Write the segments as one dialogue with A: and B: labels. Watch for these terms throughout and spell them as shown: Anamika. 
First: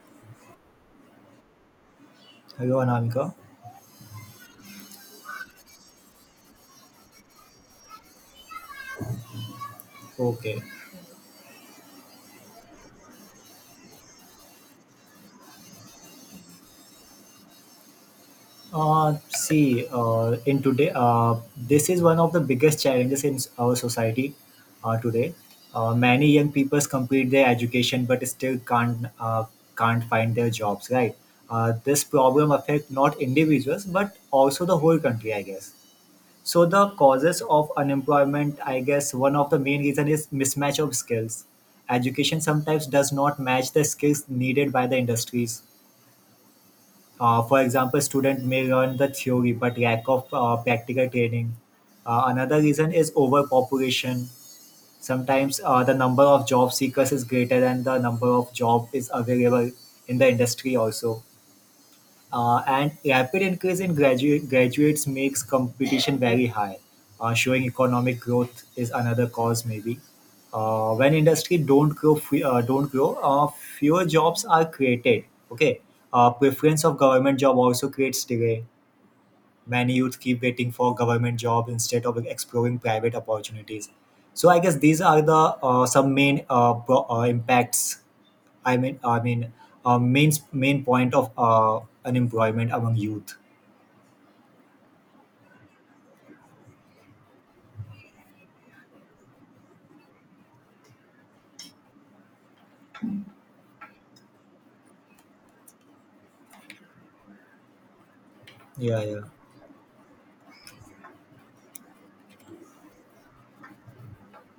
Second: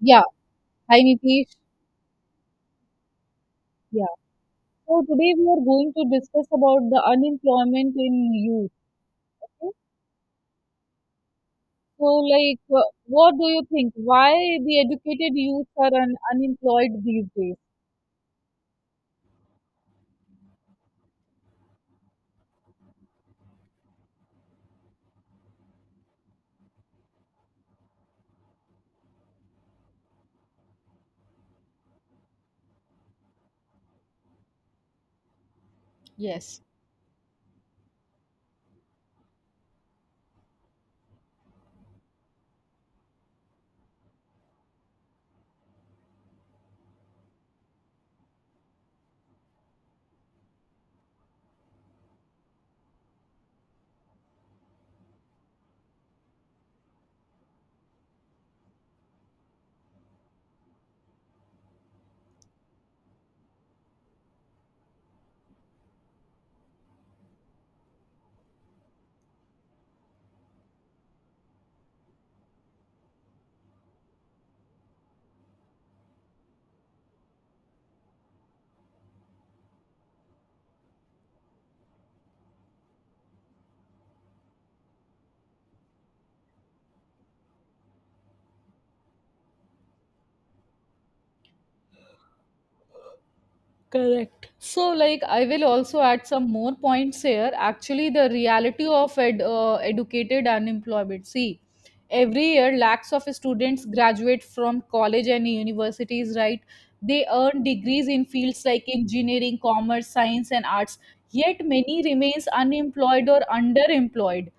A: Yeah. Hi, Nitish.
B: Hello, Anamika.
A: Yeah. So today we are going to discuss about the unemployment in youth.
B: Okay.
A: So, like, what do you think? Why the educated youth are un unemployed these days?
B: In today, this is one of the biggest challenges in our society today. Many young people complete their education but still can't find their jobs. Right. This problem affects not individuals but also the whole country, I guess.
A: Yes.
B: So the causes of unemployment, I guess, one of the main reason is mismatch of skills. Education sometimes does not match the skills needed by the industries. For example, student may learn the theory but lack of practical training. Another reason is overpopulation. Sometimes, the number of job seekers is greater than the number of job is available in the industry also. And rapid increase in graduates makes competition very high, showing economic growth is another cause maybe. When industry don't grow, don't grow, fewer jobs are created. Okay, preference of government job also creates delay. Many youth keep waiting for government job instead of exploring private opportunities. So I guess these are the some main impacts, I mean, I mean, main point of unemployment among youth.
A: Correct. So, like, I will also add some more points here. Actually, the reality of educated unemployment. See, every year, lakhs of students graduate from college and universities, right? They earn degrees in fields like
B: Yeah, yeah,
A: engineering, commerce, science, and arts. Yet, many remains unemployed or underemployed.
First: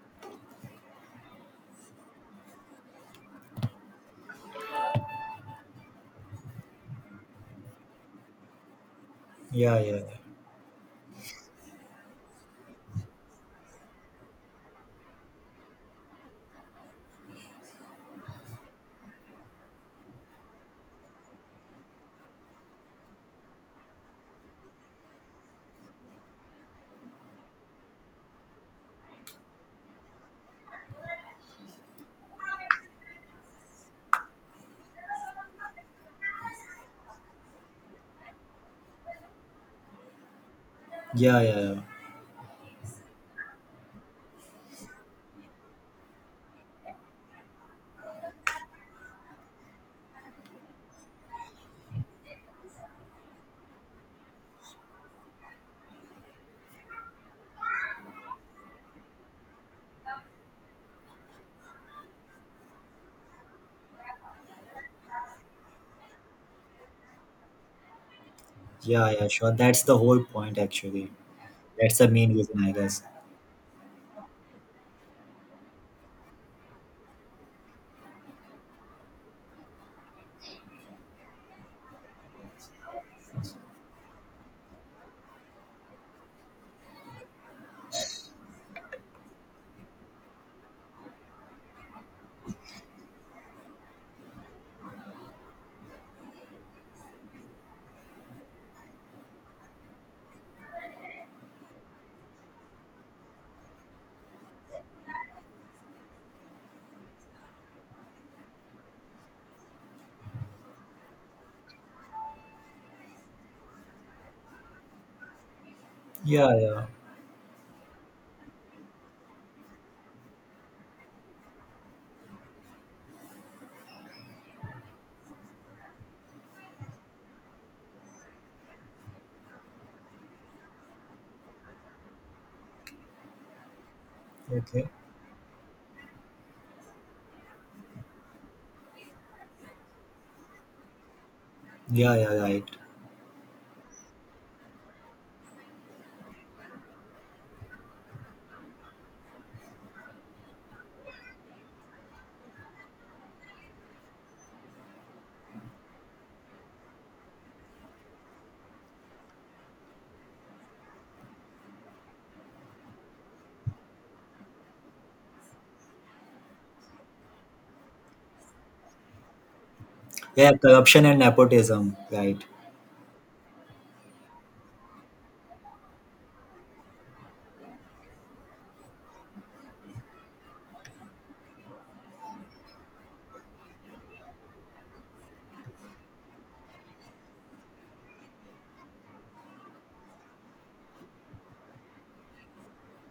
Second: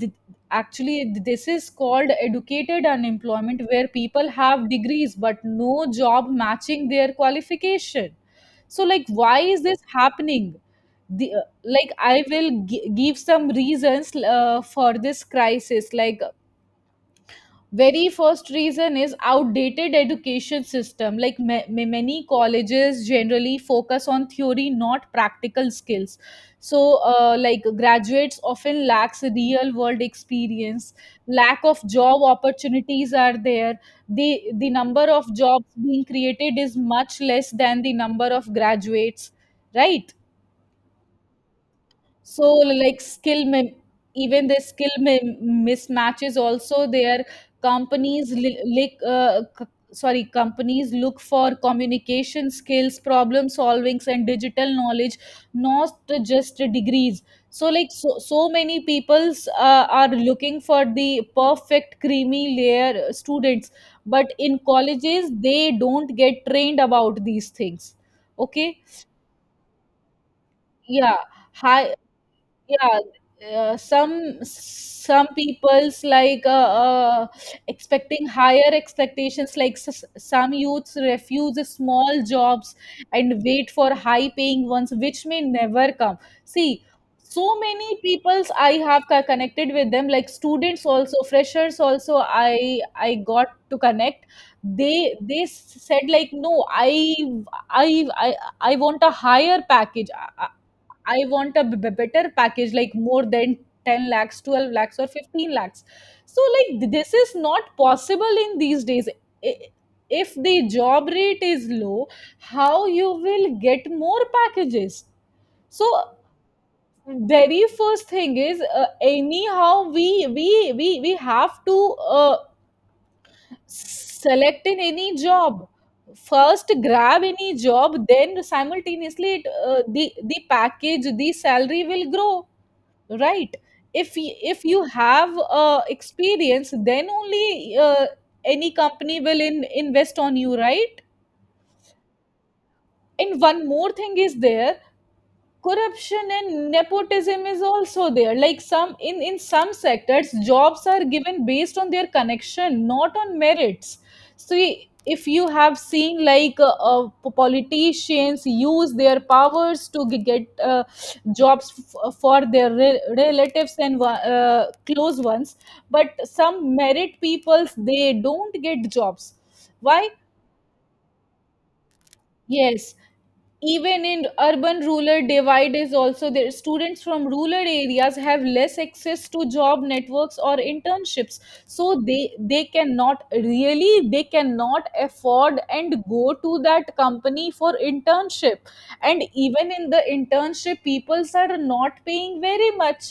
A: Th- Actually, this is called educated unemployment, where people have degrees but no job matching their qualification. So, like, why is this
B: yeah, yeah,
A: happening? Like, I will give some reasons for this crisis. Like, very first reason is outdated education system. Like, many colleges generally focus on theory, not practical skills. So, like, graduates often lacks real world experience. Lack of job opportunities are there. The number of jobs being created is much less than the number of graduates, right?
B: yeah, yeah, yeah, yeah,
A: So, like, even the skill mismatches also their. Companies li- like c- Sorry, companies look for communication skills, problem solvings, and digital knowledge, not just degrees. So, like, so many people's are looking for the perfect creamy layer students, but in colleges they don't get trained about these things. Okay.
B: yeah, yeah, sure, that's the whole point actually.
A: yeah high
B: That's the main reason, I
A: yeah
B: guess.
A: uh, some people's, like, uh, expecting higher expectations, like some youths refuse small jobs and wait for high paying ones, which may never come. See, so many peoples I have connected with them, like students also, freshers also, I got to connect. They said, like, no, i i, I want a higher package. I want a better package, like more than 10 lakhs, 12 lakhs, or 15 lakhs. So, like, this is not possible in these days. I- If the job rate is low, how you will get more packages? So,
B: Yeah, yeah,
A: very first thing is, anyhow we have to uh, select in any job. First grab any job, then simultaneously the package, the salary will grow, right? If you
B: okay.
A: have experience, then only any company will invest on you, right?
B: Yeah, yeah, right.
A: And one more thing is there: corruption and nepotism is also there. Like, some in some sectors, jobs are given based on their connection, not on merits. So, if you have seen, like, politicians use their powers to get jobs, for their relatives and close ones, but some merit peoples they don't get jobs. Why?
B: Yeah, corruption and nepotism, right?
A: Yes, even in urban rural divide is also there. Students from rural areas have less access to job networks or internships, so they cannot really, they cannot afford and go to that company for internship. And even in the internship peoples are not paying very much,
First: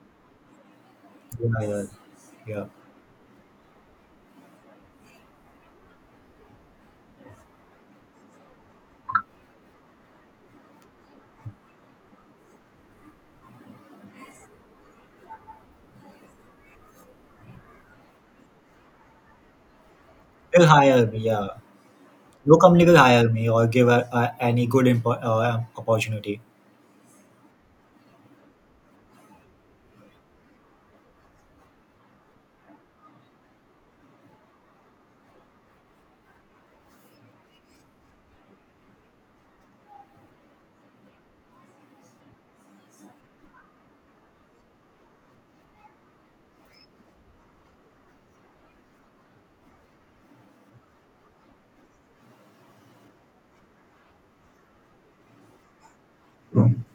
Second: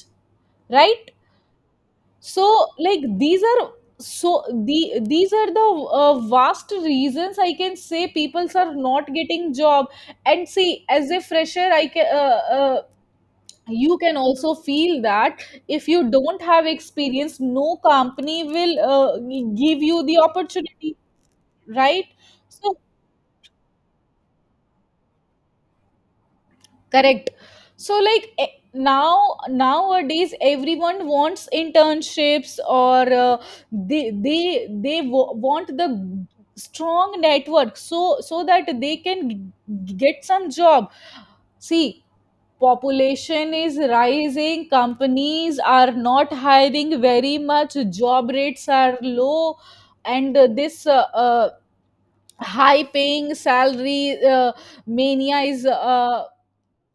A: right?
B: Yeah, yeah,
A: So,
B: yeah.
A: like, these are the vast reasons, I can say, peoples are not getting job. And see, as a fresher, I can you can also feel that if you don't have experience, no company will give you the
B: They'll
A: opportunity,
B: hire me. Yeah,
A: right?
B: no
A: So,
B: company will hire me or give any good opportunity.
A: correct. So, like, now nowadays everyone wants internships, or they want the strong network, so that they can get some job. See, population is rising, companies are not hiring very much, job rates are low, and this high paying salary, mania is, uh,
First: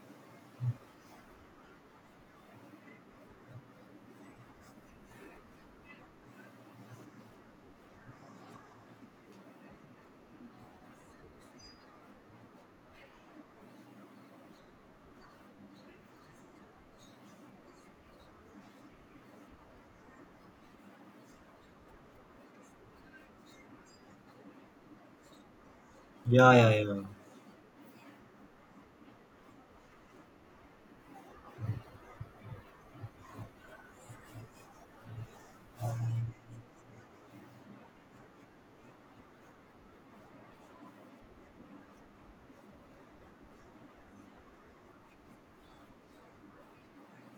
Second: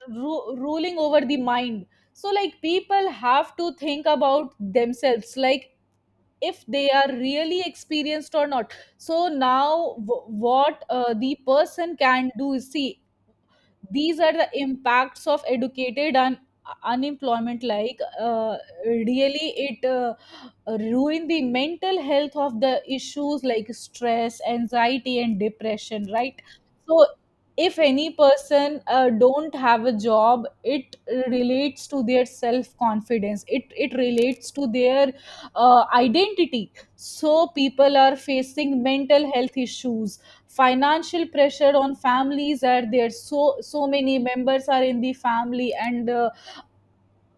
A: ru- ruling over the mind. So, like, people have to think about themselves, like, if they are really experienced or not. So now, what, the person can do is, see, these are the impacts of educated and, unemployment, like, really it, ruin the mental health of the issues, like stress, anxiety, and depression, right?
B: Yeah, yeah, yeah.
A: So if any person, don't have a job, it relates to their self confidence, it relates to their, identity. So people are facing mental health issues. Financial pressure on families are there. So many members are in the family, and,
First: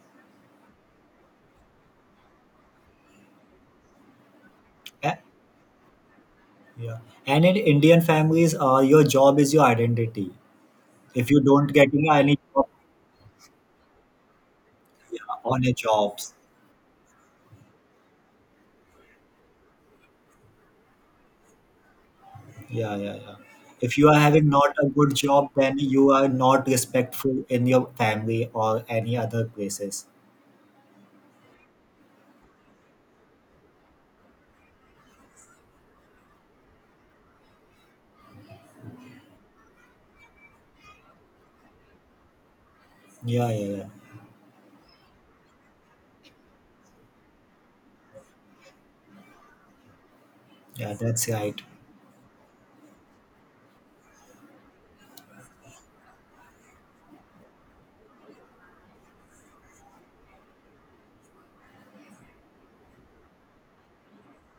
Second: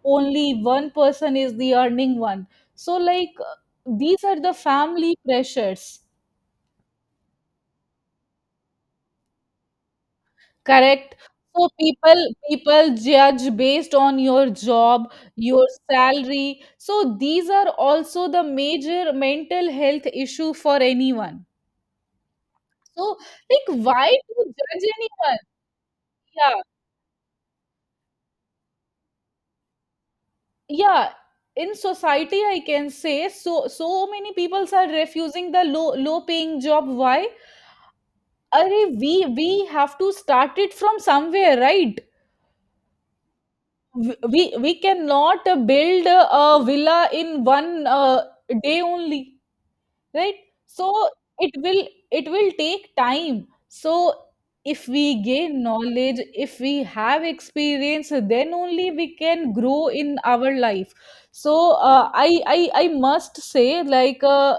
A: only one person is the earning one. So, like, these are the family
B: Eh,
A: pressures.
B: yeah. And in Indian families, your job is your identity.
A: Correct.
B: If you
A: So
B: don't getting
A: people
B: any job
A: people judge based on your job,
B: on
A: your
B: a jobs.
A: salary. So these are also the major mental health issue for anyone.
B: Yeah, yeah,
A: So,
B: yeah.
A: like,
B: If you
A: why
B: are
A: to
B: having not a
A: judge
B: good
A: anyone?
B: job then you are
A: Yeah,
B: not respectful in your family or any other places.
A: yeah, in society, I can say, so many people are refusing the low paying job. Why? Arey, we have to start it from somewhere, right?
B: Yeah, yeah, yeah,
A: We cannot, build, a villa in one, day only, right? So
B: yeah, that's
A: it
B: right.
A: will it will take time. So if we gain knowledge, if we have experience, then only we can grow in our life. So, uh, I I I must say, like,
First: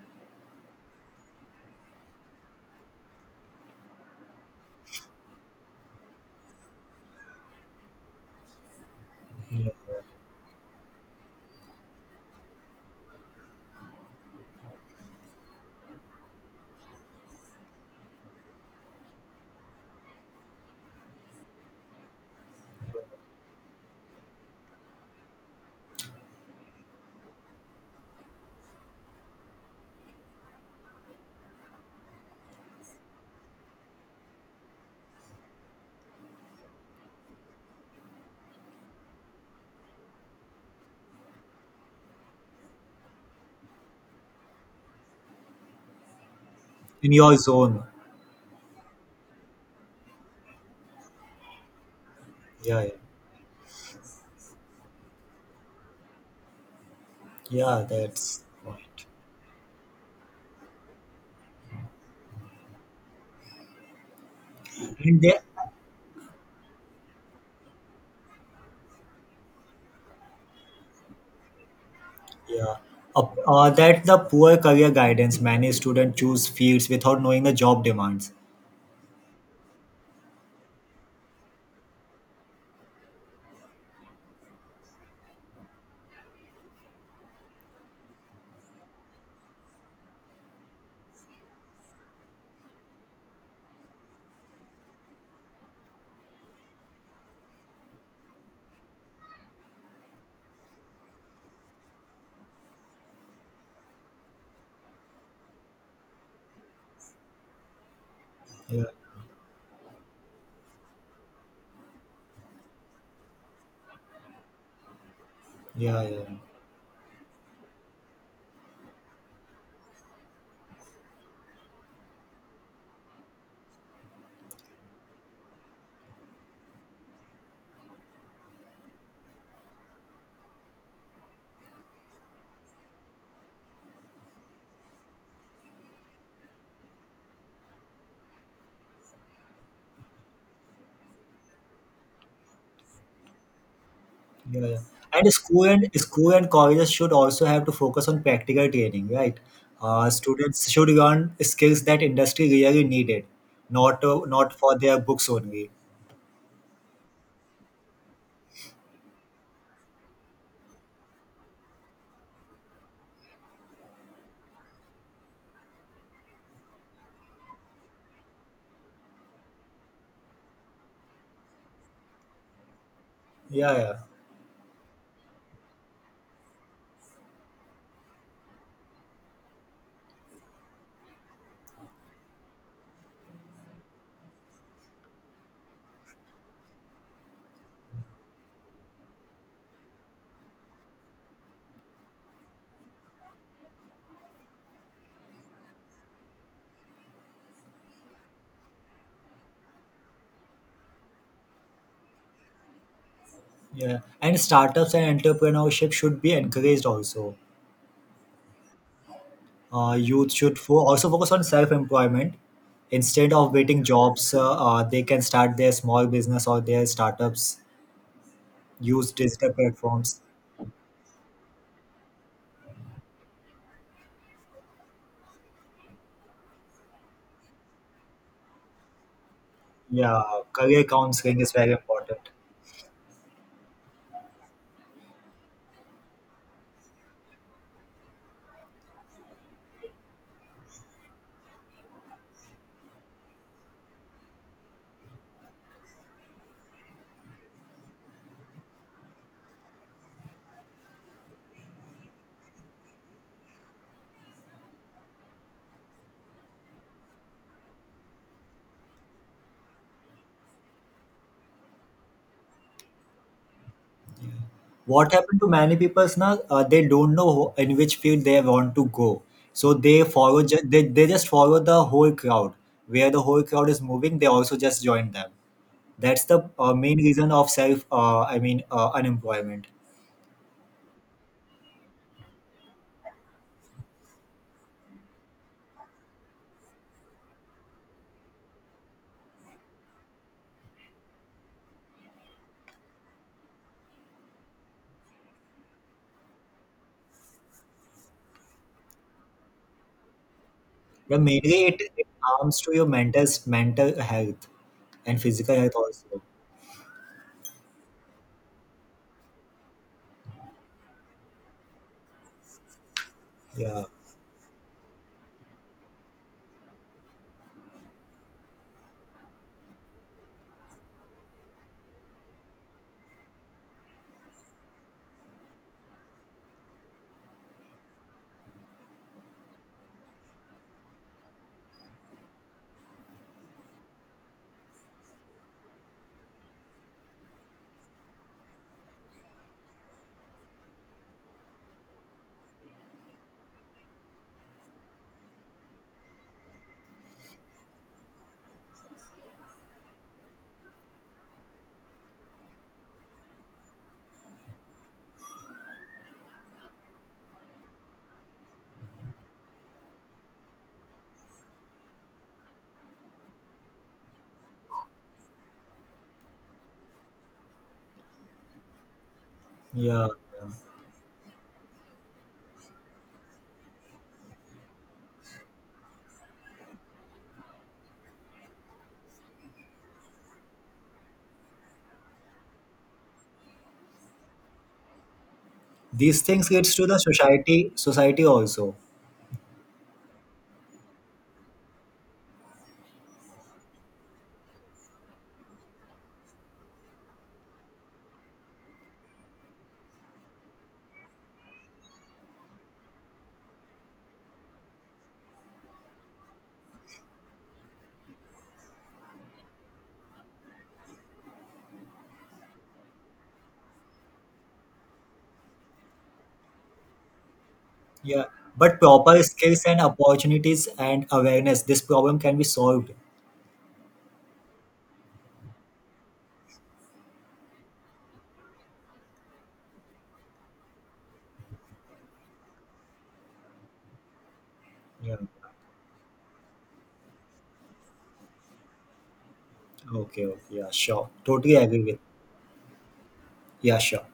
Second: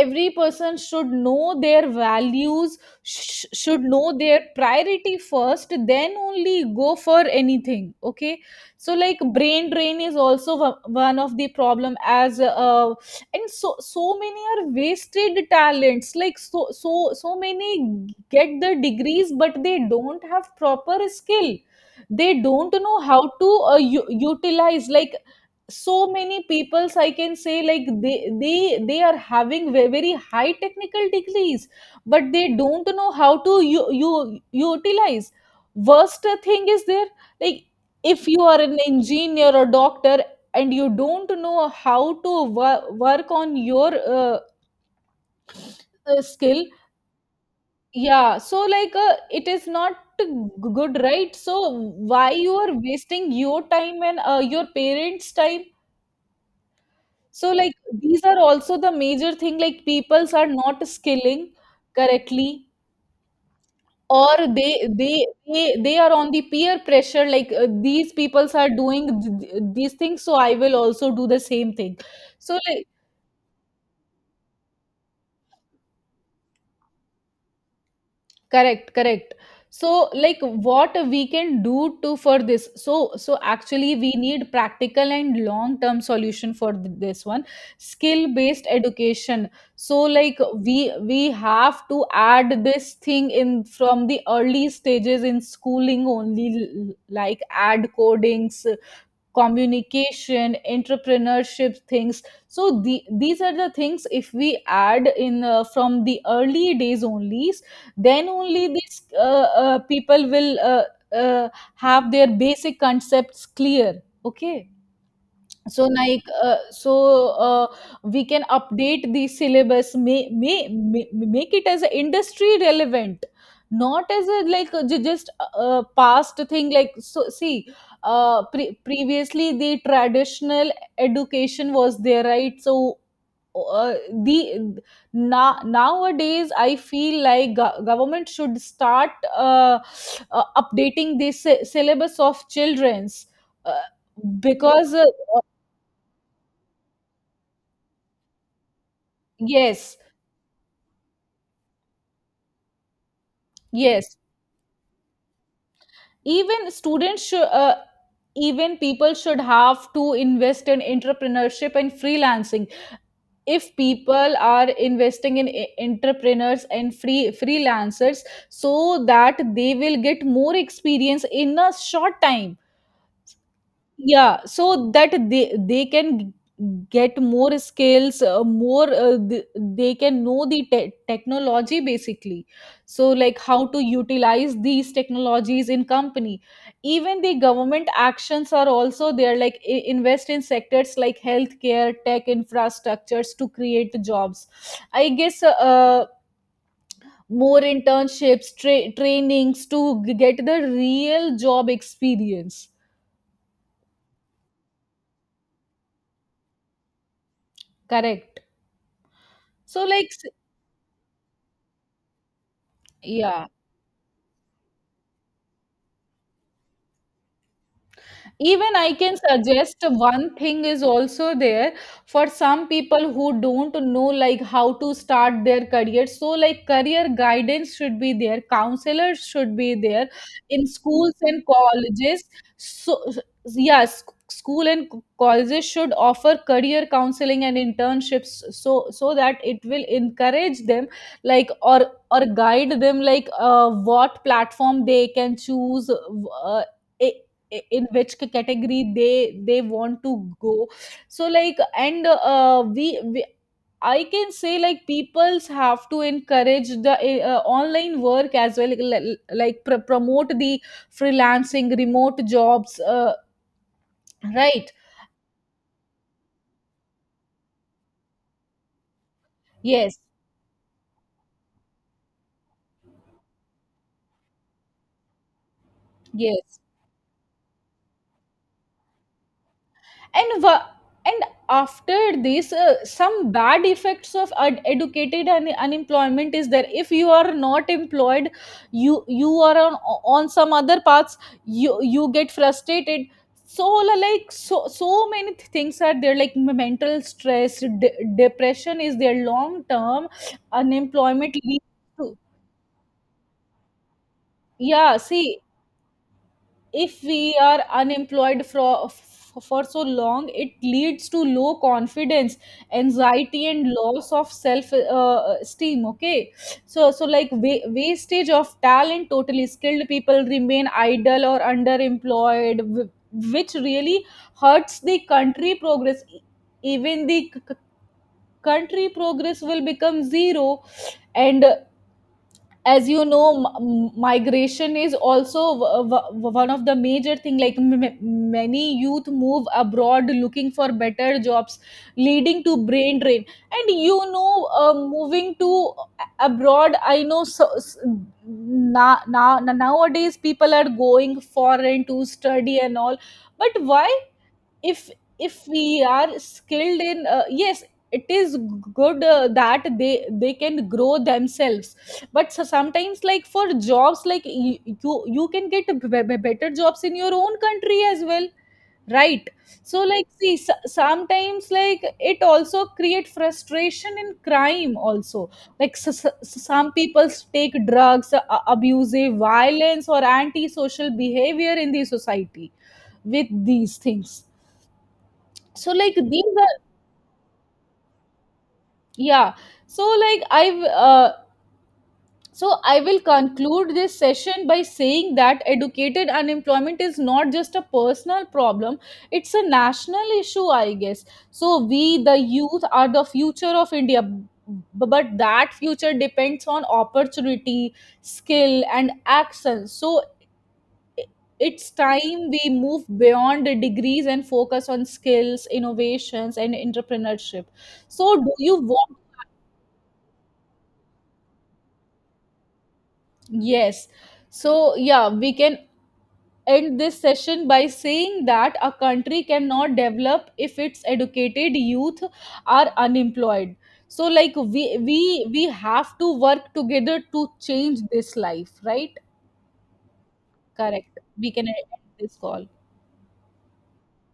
A: every person should know their values, should know their priority first, then only go for anything. Okay. So, like, brain drain is also one of the problem as And so many are wasted talents. Like, so many get the degrees, but they don't have proper skill. They don't know how to, utilize. Like, so many peoples I can say, like, they are having very high technical degrees, but they don't know how to, you utilize. Worst thing is there, like, if you are an engineer or doctor and you don't know how to work on your, skill.
B: In your zone.
A: Yeah, so like, it is not g- good, right? So why you are
B: Yeah, yeah,
A: wasting your time and, your parents time? So, like,
B: yeah,
A: these are
B: that's
A: also the
B: right.
A: major thing, like peoples are not skilling correctly, or they
B: And
A: they
B: there,
A: they, they are on the peer pressure. Like, these peoples are doing these things, so I will also do the same thing. So,
B: yeah,
A: like,
B: uh, that the poor career guidance many students choose fields without knowing the job demands.
A: correct, correct. So, like, what we can do to for this? So, actually we need practical and long term solution for this one. Skill based education. So, like, we we have to add this thing in from the early stages in schooling only, like add codings, communication, entrepreneurship things. So, these are the things, if we add in, from the early days only, then only
B: Yeah,
A: these, people will, uh, have their basic concepts clear. Okay. So,
B: yeah,
A: like,
B: yeah.
A: we can update the syllabus, may make it as a industry relevant, not as a, just past thing. Like, so see, previously the traditional education was there, right? So, uh, the nowadays I feel like, government should start, uh, updating the syllabus of children's, uh,
B: Yeah, yeah.
A: because
B: And school and colleges should also have to focus on practical training, right?
A: yes,
B: Students should learn skills that industry really needed, not
A: yes.
B: not for their books only.
A: Even people should have to invest in entrepreneurship and freelancing. If people are investing in entrepreneurs and freelancers, so that they will get more experience in a short time.
B: Yeah, yeah,
A: Yeah, so that they can get more skills, more, they can know the technology, basically. So, like, how to utilize these technologies in company. Even the government actions are also there, like invest in sectors like healthcare, tech infrastructures to create jobs. I guess, more internships, trainings to get the real job experience.
B: yeah. And startups and entrepreneurship should be encouraged also.
A: Correct. So, like,
B: Youth should also focus on self-employment instead
A: yeah,
B: of waiting jobs. They can start their small business or their startups.
A: even I
B: Use
A: can
B: digital
A: suggest
B: platforms.
A: one thing is also there, for some people who don't know, like, how to start their career. So, like, career guidance should be there, counselors should be there
B: Yeah,
A: in
B: career
A: schools
B: counseling
A: and
B: is very important.
A: colleges. So yes, school and colleges should offer career counseling and internships, so that it will encourage them, like, or guide them, like, what platform they can choose, eh, in which category they want to go. So, like, and, we I can say like, peoples have to encourage the, online work as well, like, like promote the freelancing, remote jobs, right?
B: What happened to many people is now they don't know in which field they want to go, so they
A: Yes,
B: follow they just follow the whole crowd. Where the whole crowd is moving they also just join them. That's the
A: yes.
B: main reason of self I mean unemployment.
A: And and after this, some bad effects of educated and unemployment is there. If you are not employed, you are on some other paths, you get frustrated. So, like, so many things are there, like mental stress, depression is there. Long term
B: Yeah,
A: unemployment
B: mainly
A: leads
B: it, it
A: to...
B: harms to your mental health
A: Yeah,
B: and
A: see,
B: physical health also.
A: if we are unemployed for so long, it leads to low confidence, anxiety and
B: Yeah,
A: loss of self, esteem. Okay. So, so like, wastage of talent totally. Skilled people remain idle or underemployed, which really hurts the country progress. Even the, country progress will become zero. And as you know, migration is also, one of the major thing, like many youth move abroad looking for better jobs, leading to brain drain. And, moving to abroad, I know so, s nowadays people are going foreign to study and all. But why? If if we are skilled in, yes, it is good, that they can grow themselves. But so sometimes, like, for jobs, like, you can get better jobs in your own country as well, right? So, like,
B: yeah,
A: see, s- sometimes, like, it also create frustration in crime also, like some people take drugs, abusive violence or antisocial behavior in the society with these things. So, like,
B: these
A: these
B: things
A: are,
B: leads to the society also.
A: yeah, so, like, I've so I will conclude this session by saying that educated unemployment is not just a personal problem. It's a national issue, I guess. So we the youth are the future of India, but that future depends on opportunity, skill and action. So i- it's time we move beyond the degrees and focus on skills, innovations and entrepreneurship. So
B: Yeah,
A: do you
B: but
A: want...
B: proper skills and opportunities and awareness this problem can be solved.
A: Yes. So, yeah, we can end this session by saying that a country cannot develop if its educated youth are unemployed. So, like, we we
B: Yeah.
A: we have to work together to change this life, right?
B: Okay. Okay. Yeah.
A: Correct.
B: Sure.
A: We can
B: Totally
A: end
B: agree with.
A: this call.
B: Yeah. Sure.